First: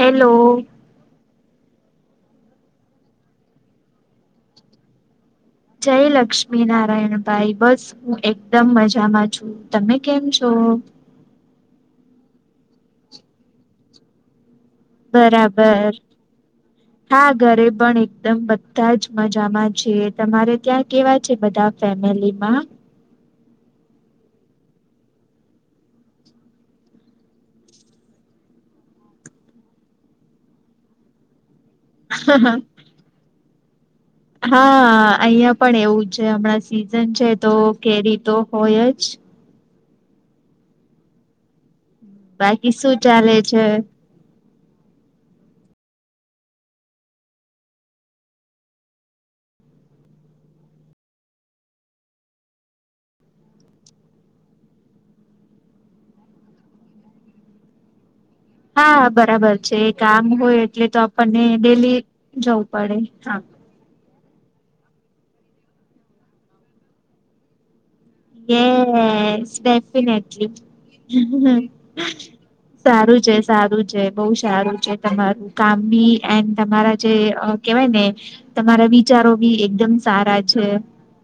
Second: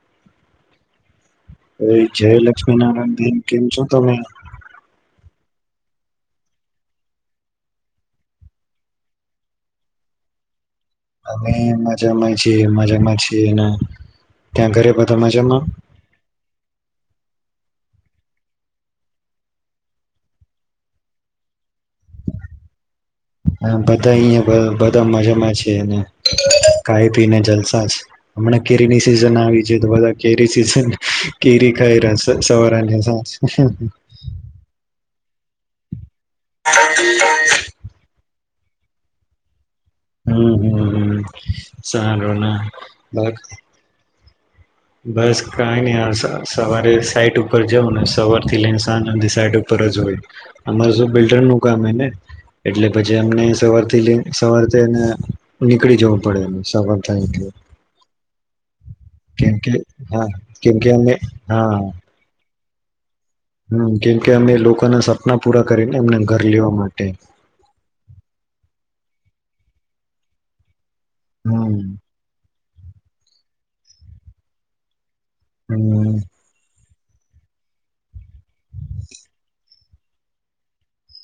Hello અવે જય લક્ષ્મી નારાયણ બેન કેમ છો તમે જય લક્ષ્મી નારાયણ ભાઈ બસ હું એકદમ મજામાં છું તમે કેમ છો. અમે મજામાં છે મજામાં છીએ ના બરાબર હા ઘરે પણ એકદમ બધા જ મજામાં છે તમારે ત્યાં કેવા છે બધા ફેમિલી મા હા બધા અહયા બ બધા મજામાં છે ને ખાય પીને જલસા જ હમણાં કેરીની સિઝન આવી છે તો બધા કેરી સિઝન કેરી ખાયરા શે સવારાની હા અહિયા પણ એવું છે હમણાં સીઝન છે તો કેરી તો હોય જ હમ હમ હમ સારું ના બાકી શું ચાલે લાખ છે બસ કઈ ની આ સ સવારે સાઈટુ ઉપર જવને સવારથી લઈને સાંજથી સાઈટ ઉપર ઉપર જ હોય આમાં શું બિલ્ડરનું કામ હોયને એટલે પછી અમને સવારથી લઈ સવાર તો એને નીકળી જવું પડે સવાર થાય એટલે [inaudible] હા કેમ બરાબર કે છે કામ હા હોય કેમ એટલે કે તો અમે આપણને હા ડેલી જવું પડે હા હમ કેમકે અમે લોકોના સપના પૂરા કરીને એમને ઘર લેવા માટે યેશ ડેફિનેટલી હમ સારું છે સારું છે બહ સારું છે તમારું કામ હમ બી એન તમારા જે અ કેવાયને તમારા વિચારો બી એકદમ સારા છે.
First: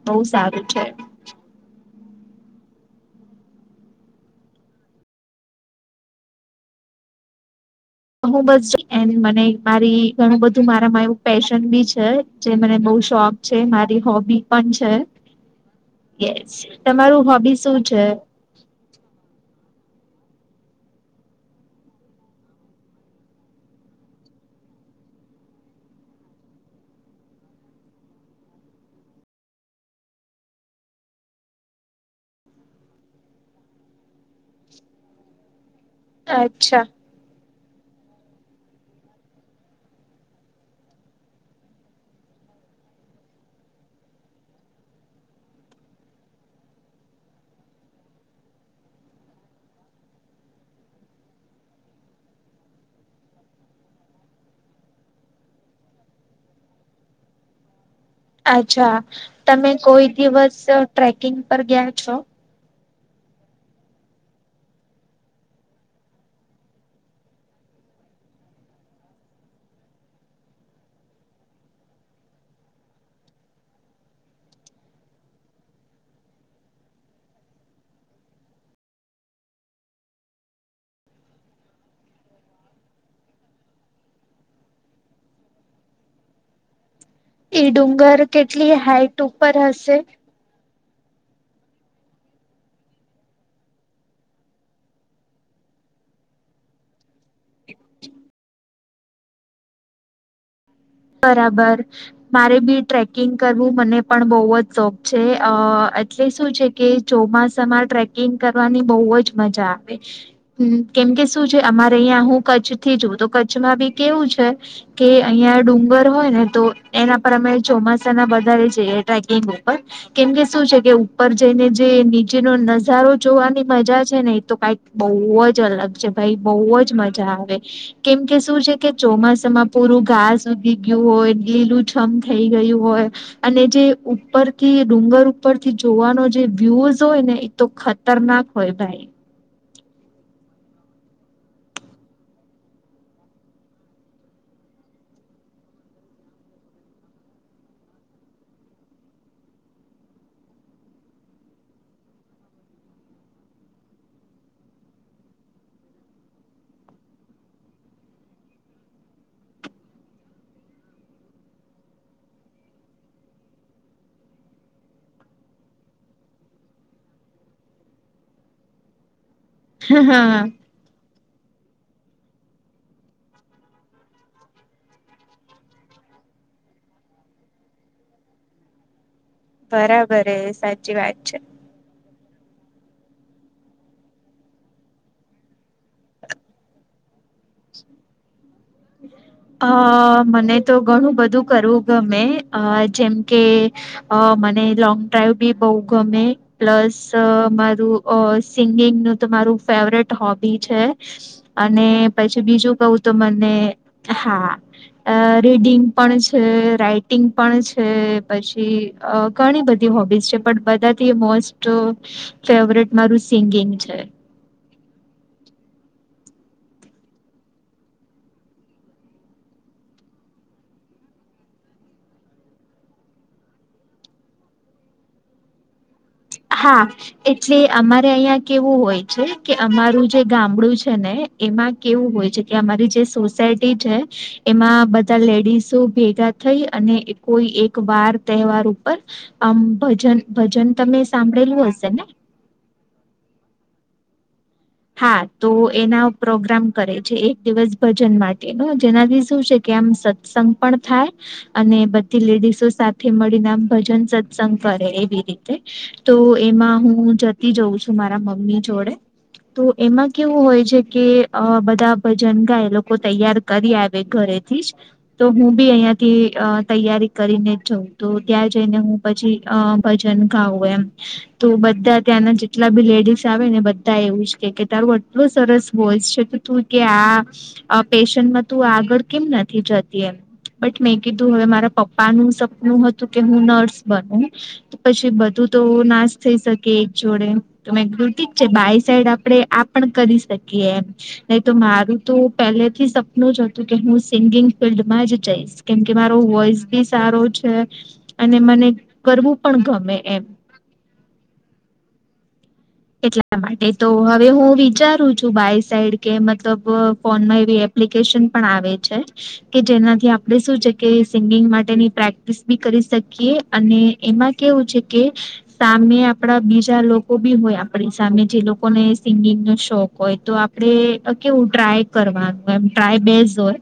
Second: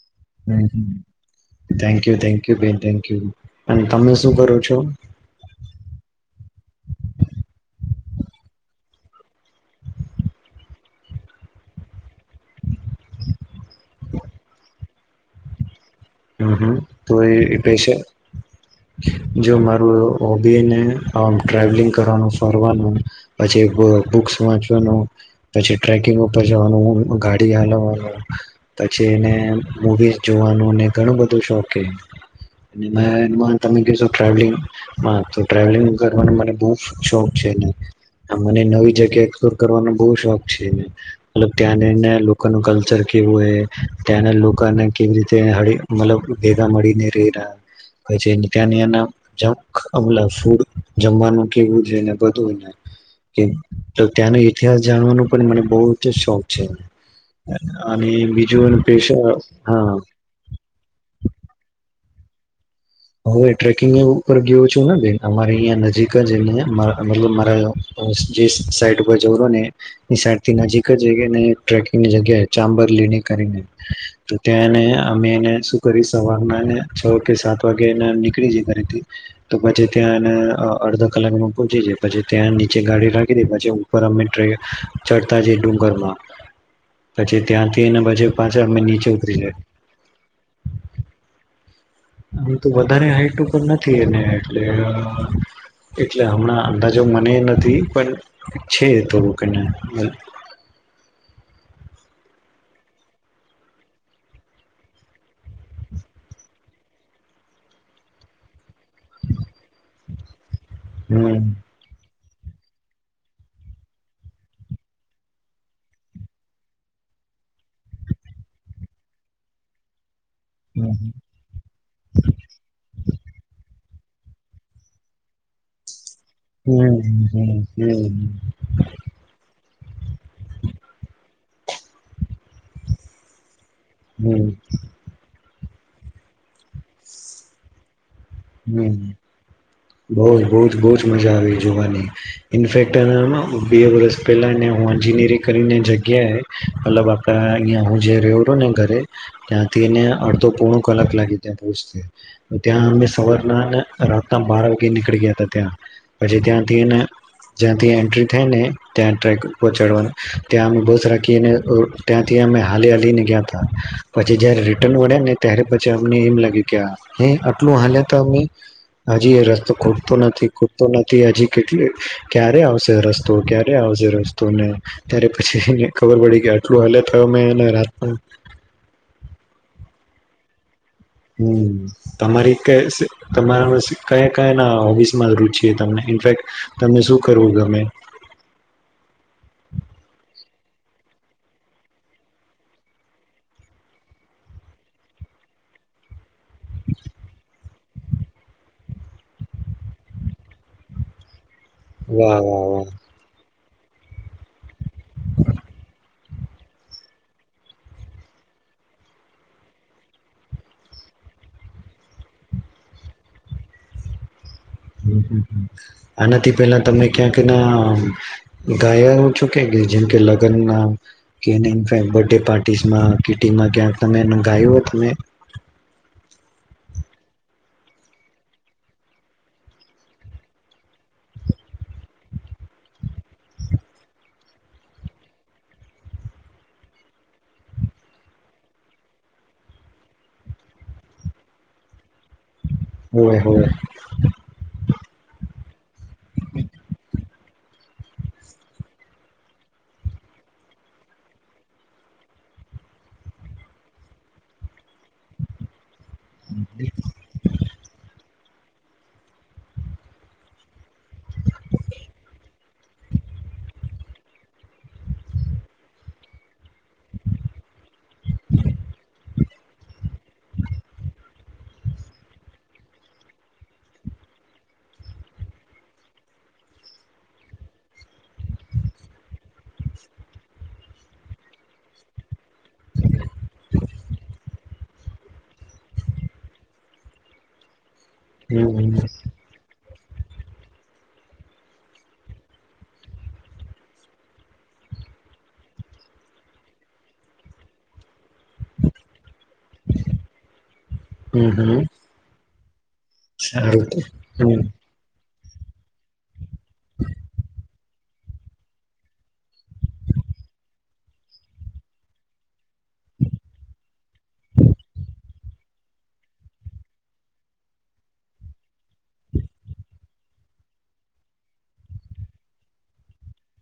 બોવ સારું છે. કયુ થેન્ક યુ બેન થેન્ક યુ અને તમે શું કરો છો. [inaudible] હું બસ એની મને મારી ઘણું બધું મારામાં એવું પેશન બી છે જે મને બઉ શોખ છે મારી હોબી પણ છે. યસ હમ હમ તો તમારું એ હોબી કઈ શું છે જો મારું હોબીને આમ ટ્રાવેલિંગ કરવાનું ફરવાનું પછી બ બુક્સ વાંચવાનું પછી ટ્રેકિંગ ઉપર જવાનું ગાડી હાલવાનું પછી એને મવી જોવાનું અને ઘણું બધું શોખ તમે કો ટ્રાવલિંગ તો ટ્રાવલિંગ કરવાનો મને બહુ અચ્છા શોખ છે [inaudible] મને નવી જગ્યા એક્સપ્લોર કરવાનો બહુ શોખ છે મતલબ ત્યાંને લોકોનું કલ્ચર કેવું ત્યાંના લોકોને કેવી રીતે મતલબ ભેગા મળી ને રના પછછ ત્યાનીિયાના જ અમલા ફૂડ જમવાનું કેવું છેને બધુંને કે તો ત્યાંનો ઇતિહાસ જાણવાનો પણ મને બહ જ શોખ છે અને બીજું એ અચ્છા પેશ તમે હા કોઈ દિવસ ટ્રેકિંગ પર ગયા છો હવે ટ્રેકિંગ એ ઉપર ગયો છું ને બેન અમારે અહીંયા નજીક જ મતલબ મારા જે સાઈડ ઉપર જવરો ને એની સાઈડ થી નજીક જ ને ટ્રેકિંગની જગ્યા ચાંબર ત્યાં અમે કરી સવાર છ કે સાત નીકળી જાય ઘથી તો પછી ત્યાં અડધો કલાકમાં પહચી જાય પછી ત્યાં નીચે ગાડી રાખી દીધ પછ ઉપર અમે ટ્રે ચડતા જએ ડુંગર માં [inaudible] ઈ ડુંગર પાછા કેટલી અમે નીચે હાઈટ ઉતરી ઉપર જાય હશે આમ તો વધારે હાઈટ ઉપર નથી એને એટલે એટલે હમણાં અંદાજો મને નથી પણ છે થોડુંકને [inaudible] બરાબર મારે બી ટ્રેકિંગ કરવું મને પણ બહ જ શોખ છે એટલે શું છે કે ચોમાસામાં ટ્રેકિંગ કર ની બહ જ મજા આવે કેમકે શું હમ છે અમારે અહં હું કચ્છ થી જુ તો કચ્છમાં બી કેવું છે કે અહિયાં ડુંગર ર હોય ને તો એના પર અમે ચોમાસા ના વધારે જઈએ ટ્રેકિંગ ઉપર કેમકે શું છે કે હમ ઉપર જઈને જે નીચેનો નજારો જોવાની મજા છે ને એ તો કઈક બહુ જ અલગ છે ભાઈ બહુ જ મજા આવે હમ કેમ હમ કે શું છે કે ચોમાસામાં પૂરું ઘાસ સુી ગયું હોય લીલું છમ થઈ ગયું હોય અને જે હમ હમ ઉપરથી ડુંગર ઉપરથી જોવાનો જે વ્યુઝ હોય ને એતો ખતરનાક હોય ભાઈ બ બ જ બહ જ મજા આવી જોવાની ઇનફેક્ટ બે વર્ષ પહેલા હ એન્જીિનિયરિંગ કરીને જગ્યાએ મતલબ આપણા અહીયા હું જે રહ્યો રહું ને ઘરે ત્યા ને અડધો પોણ કલાક લાગી ત્યાં પહોંચતા ત્યાં અ સવરનાને રાતના બાર વાગે નીકળી ગયા હતા ત્યાં પછી ત્યાંથીને જ્યાં ત્યાં એન્ટ્રી થાય ને ત્યાં ટ્રેક ઉપોચાડવાનું ત્યાં અમે બસ રાખીને ત્યાં ત અમે હાલી હાલીને ગયા હતા પછી જય્યારે રિટર્ન વળ્યા ને ત્યારે પછી અમને એમ લાગ્યું કે હ આટલું હાલે તો અમે હજી એ રસ્તો ખૂટતો નથી ખૂટતો નથી તે હજી કેટલી ક્યારે આવશે રસ્તો ક્યારે આવશે રસ્તોને ત્યારે પછી ખબર પડી કે આટલું હા થયો મેંને રાત [inaudible] બરાબર હ સાચી વાત છે. હમ તમારી ક્યાં તમારા કયા કયા ના હોબીસમાં રુચિ તમને ઇનફેક તમને શું કરવું ગમે અ મને તો ઘણું બધું કરવું ગમે અ જેમ કે અ મને લોંગ ડ્રાઈવ બી બહુ ગમે પ્લસ સિગિંગ નૂ ફેવરીટ હોબી છે પ વાહ વાહ બીજું ક તો મને હા અ રીડિંગ પણ પછ બધી હોબી છે બધાથી [unintelligible] સ્ટ ફેવરેટ મારું સિંગિંગ છે. આનાથી પેલા તમે ક્યા કે ના ગાય છો કે જેગે પાર ગ [unintelligible] તમે [unintelligible] હા એટલે અમારે અહિયાં કેવું હોય છે કે અમારું જે ગામડું છે ને- એમાં કેવું હોય છે કે અમારી જે સોસાયટી છે એમાં બધા લેડીસો ભેગા થઈ અને કોઈ એક વાર તહેવાર ઉપર આમ ભજન ભજન તમે સાંભળેલું હશે ને [unintelligible] હા તો એના પ્રોગ્રામ કરે છે એક દિવસ ભજન માટે જેનાથી શું છે. મ સત્સંગ પણ થાય અને બધી લેડીસો સાથે મળીને આમ ભજન સત્સંગ કરે એવી રીતે તો એમાં હું જતી જઉં છું મારા મમ્મી જોડે તો એમાં કેવું હોય છે કે અ બધા ભજન ગાય લોકો તૈયાર કરી આવે ઘરે થી તો હું બી અહિયાંથી અ તૈયારી કરીને જ જઉં તો ત્યાં જઈને હું પછી અ ભજન ખાવું એમ તો બધા ત્યાંના જેટલા બી લેડીઝ આવે ને બધા એવું જ- તારું આટલો સરસ વોઇસ છે તો તું કે આ આ પેશનમાં તું આગળ કેમ નથી જતી એમ. બટ મેં કીધું હવે મારા પપ્પાનું સપનું હતું કે હું નર્સ બન તો પછી બધું તો નાશ થઈ શકે એક જોડે તો મે કીધું ઠીકછે હમ બાય હમ સાઈડ આપ કરી શકીએ એમ નહી તો મારું તો પહેલે થી સપનું જ હતું કે હું સિંગિંગ ફિલ્ડમાં જ જઈશ કેમ કે મારો વોઈસ બી સારો છે અને મને કરવું પણ ગમે એમ હમ હમ એટલા માટે સારું તો હવે હું હમ વિચારું છું બાય સાઈડ કે મતલબ ફોનમાં એવી એપ્લિકેશન પણ આવે છે કે જેનાથી આપણે શું છે કે સિંગિંગ માટેની પ્રેક્ટિસ બી કરી શકીએ અને એમાં કેવું છે કે સામે આપડા બીજા લોકો બી હોય આપ- આપણી સામે જે લોકોને સિંગિંગ નો શોખ હોય તો આપણે કેવું ટ્રાય કરવાનું એમ ટ્રાય બેસ હોય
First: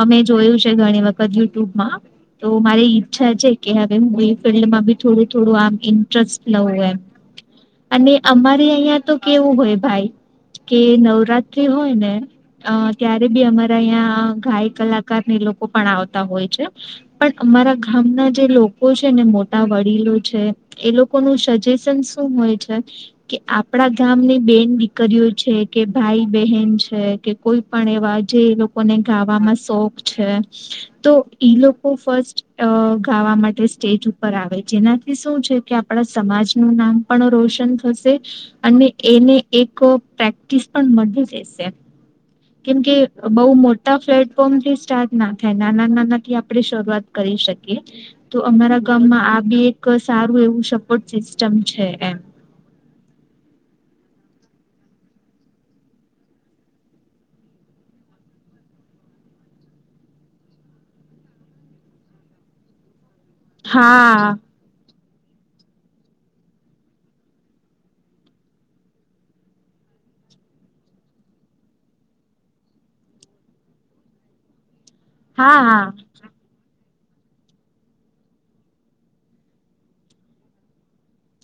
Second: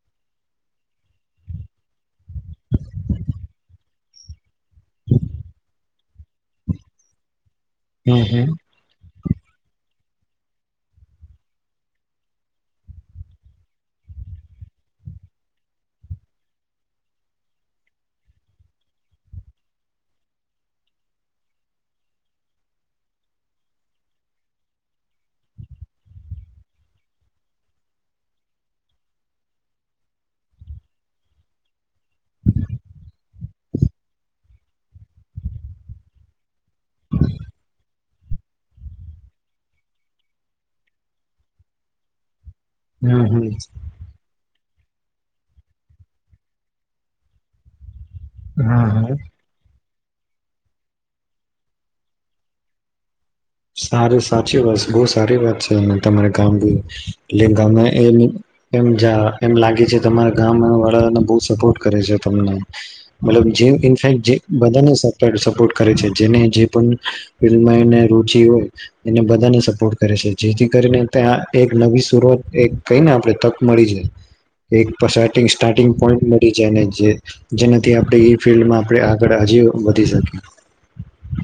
અમે જોયું છે ઘણી વખત યુટ્યુબમાં તો મારી ઈચ્છા છે કે હવે હું એ ફિલ્ડમાં બી થોડું થોડું આમ ઇન્ટરેસ્ટ લઉું એમ [unintelligible] હમ હમ અમારે અહિયાં તો કેવું હોય ભાઈ કે નવરાત્રી હોય ને અ ત્યારે બી અમારા અહીં ગાય કલાકાર ને લોકો પણ આવતા હોય છે પણ અમારા ગામ ના જે લોકો છે ને મોટા વડીલો છે એ લોકો ન સજેશન શું હોય છે. કે આપડા ગામની બેન દીકરીઓ છે કે ભાઈ બહેન છે કે કોઈ પણ એવા જે લોકોને ગાવામાં શોખ છે તો ઈ લોકો ફસ્ટ માટે સ્ટેજ ઉપર આવે જેનાથી શું છે કે આપણા સમાજનું નામ પણ રોશન થ અને એને એક પ્રેક્ટિસ પણ મી જશે કેમ કે હમ બહુ હમ મોટા પ્લેટફોર્મથી સ ના થાય નાના નાના થી આપણે શરૂઆત કરી શકીએ તો અમારા હા હા ગામમાં આ બ. સારું એવું સપોર્ટ સિસ્ટમ છે એમ સારી સાચી વાત છે બહુ સારી વાત છે તમારે ગામ એટ ગ જા એમ લાગે છે તમારા ગામ વાળાને બહ સપોર્ટ કરે છે તમને મતલબ જે હા ઇનફેક્ટ જે બધા ને સપોર્ટ કરે છે જેને જે પણ ફ એને બધાને સપોર્ટ કરે છે જેથી કરીને ત્યાં એક નવી સુરત એક કઈ આપ તક મળી છે એક હા હા સ્ટાર્ટિંગ પોઈન્ટ મળી છે એને જેનાથી આપણે એ ફિલ્ડમાં આપણે આગળ હજ વધી શકીએ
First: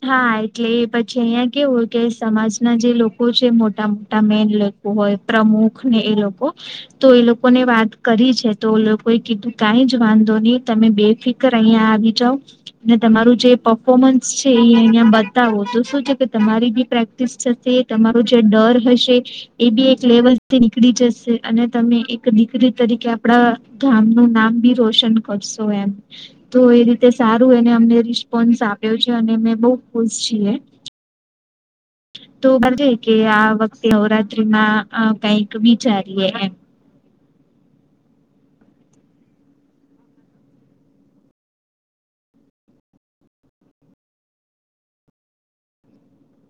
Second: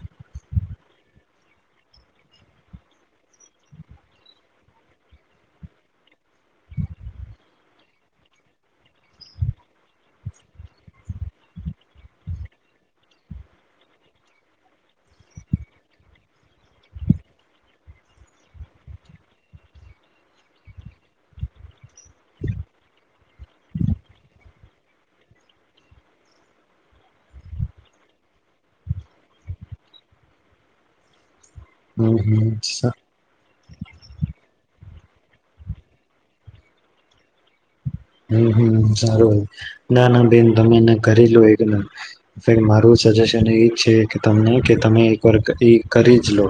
હા એટલે એ પછી અહિયાં કેવુંય કે સમાજના જે લોકો છે મોટા મોટા મેન લોકો હોય પ્રમુખ ને એ લોકો તો એ લોકો ને વાત કરી છે તો એ લોકોએ કીધું ક જ વાંધો નહી તમે બેફિકર અહિયાં આવી જાાવ અને તમારું જે પફોર્મન્સ છે એ અહિયાં બતાવો તો શું છે કે તમારી બી પ્રેક્ટિસ થશે તમારો જે ડર હશે એ બી એક લેવલથી નીકળી જશે અને તમે એક દીકરી તરીકે આપડા ગામ નું નામ નામ બી રોશન કરશો એમ તો એ રીતે સારું એને અમને રિસ્પોન્સ આપ્યો છે અને અમે બહુ ખુશ છીએ હમ હમ તો બદલે કે આ વ નવરાત્રીમાં કઈક વિચારીએ એમ હમ હમ સારું ના ના બેન તમે એને કરી લો એક [unintelligible] મારું સજેશન એ છે કે તમને કે તમે એક વાર કરી એ કરી જ લો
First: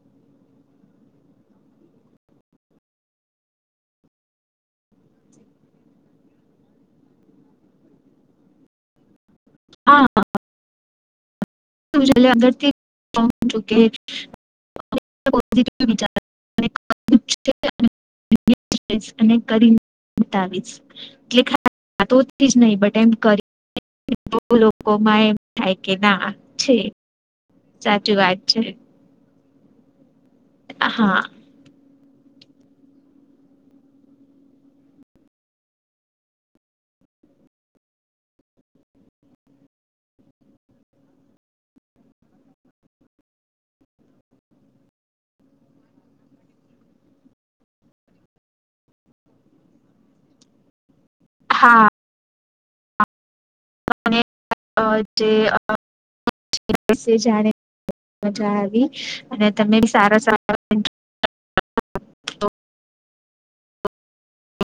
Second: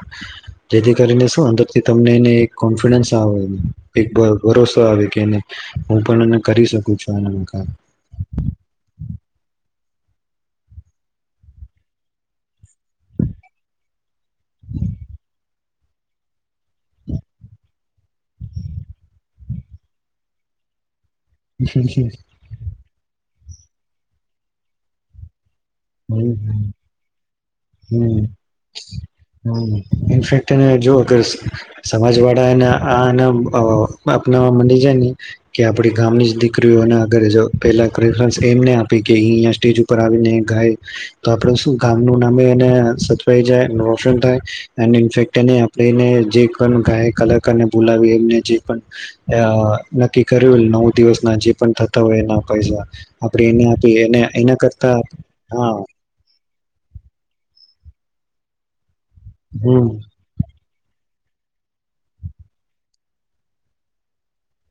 જેથી કરીને શું અંદરથી તમને એને એક કોન્ફિડન્સ આવે એક ભરોસો આવે કે એને હું પણ એ કરી શકો છો આ કામ હા [unintelligible] [unintelligible] વિચાર [unintelligible] [unintelligible] અને કરીને બતાવી એટલે ખાલી હમ વાતોથી જ નહી બટ એમ કરીને [unintelligible] લોકો માં થાય કે ના હમ છે સાચી હમ વાત છે હમ ઇનફેક્ટ એને જો હા અગર સમાજ વાળા એને આ અ એના આપનાવા મડી જાય ને કે આપડી ગામની જ દીકરીઓ ના અગર જો પેલા પ્રેફરન્સ એમને આપી કેં ઈ સ્ટેજ ઉપર આવીને ગાય તો આપડુ શું ગામ નું નામે એ એને સચવાઈ જાય રોશન થાય ઇફેક એ લઈને જે પણ ગાયક કલાકારને બોલાવી એમને જે પણ અ નક્કી કર્યું નવું દિવસના જે પણ હા થતા હોય એના પૈસા આપણે એને આપી એને અને એના અ કરતા જે હા [unintelligible] મજા આવી અને તમે હમ સારા સારા [inaudible] [unintelligible]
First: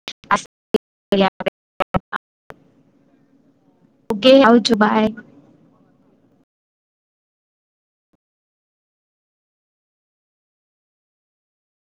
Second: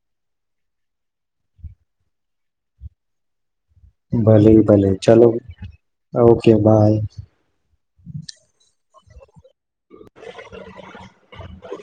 [unintelligible] ઓકે ભલે આવજો ભલે બાય. ચલો ઓકે બાય [inaudible]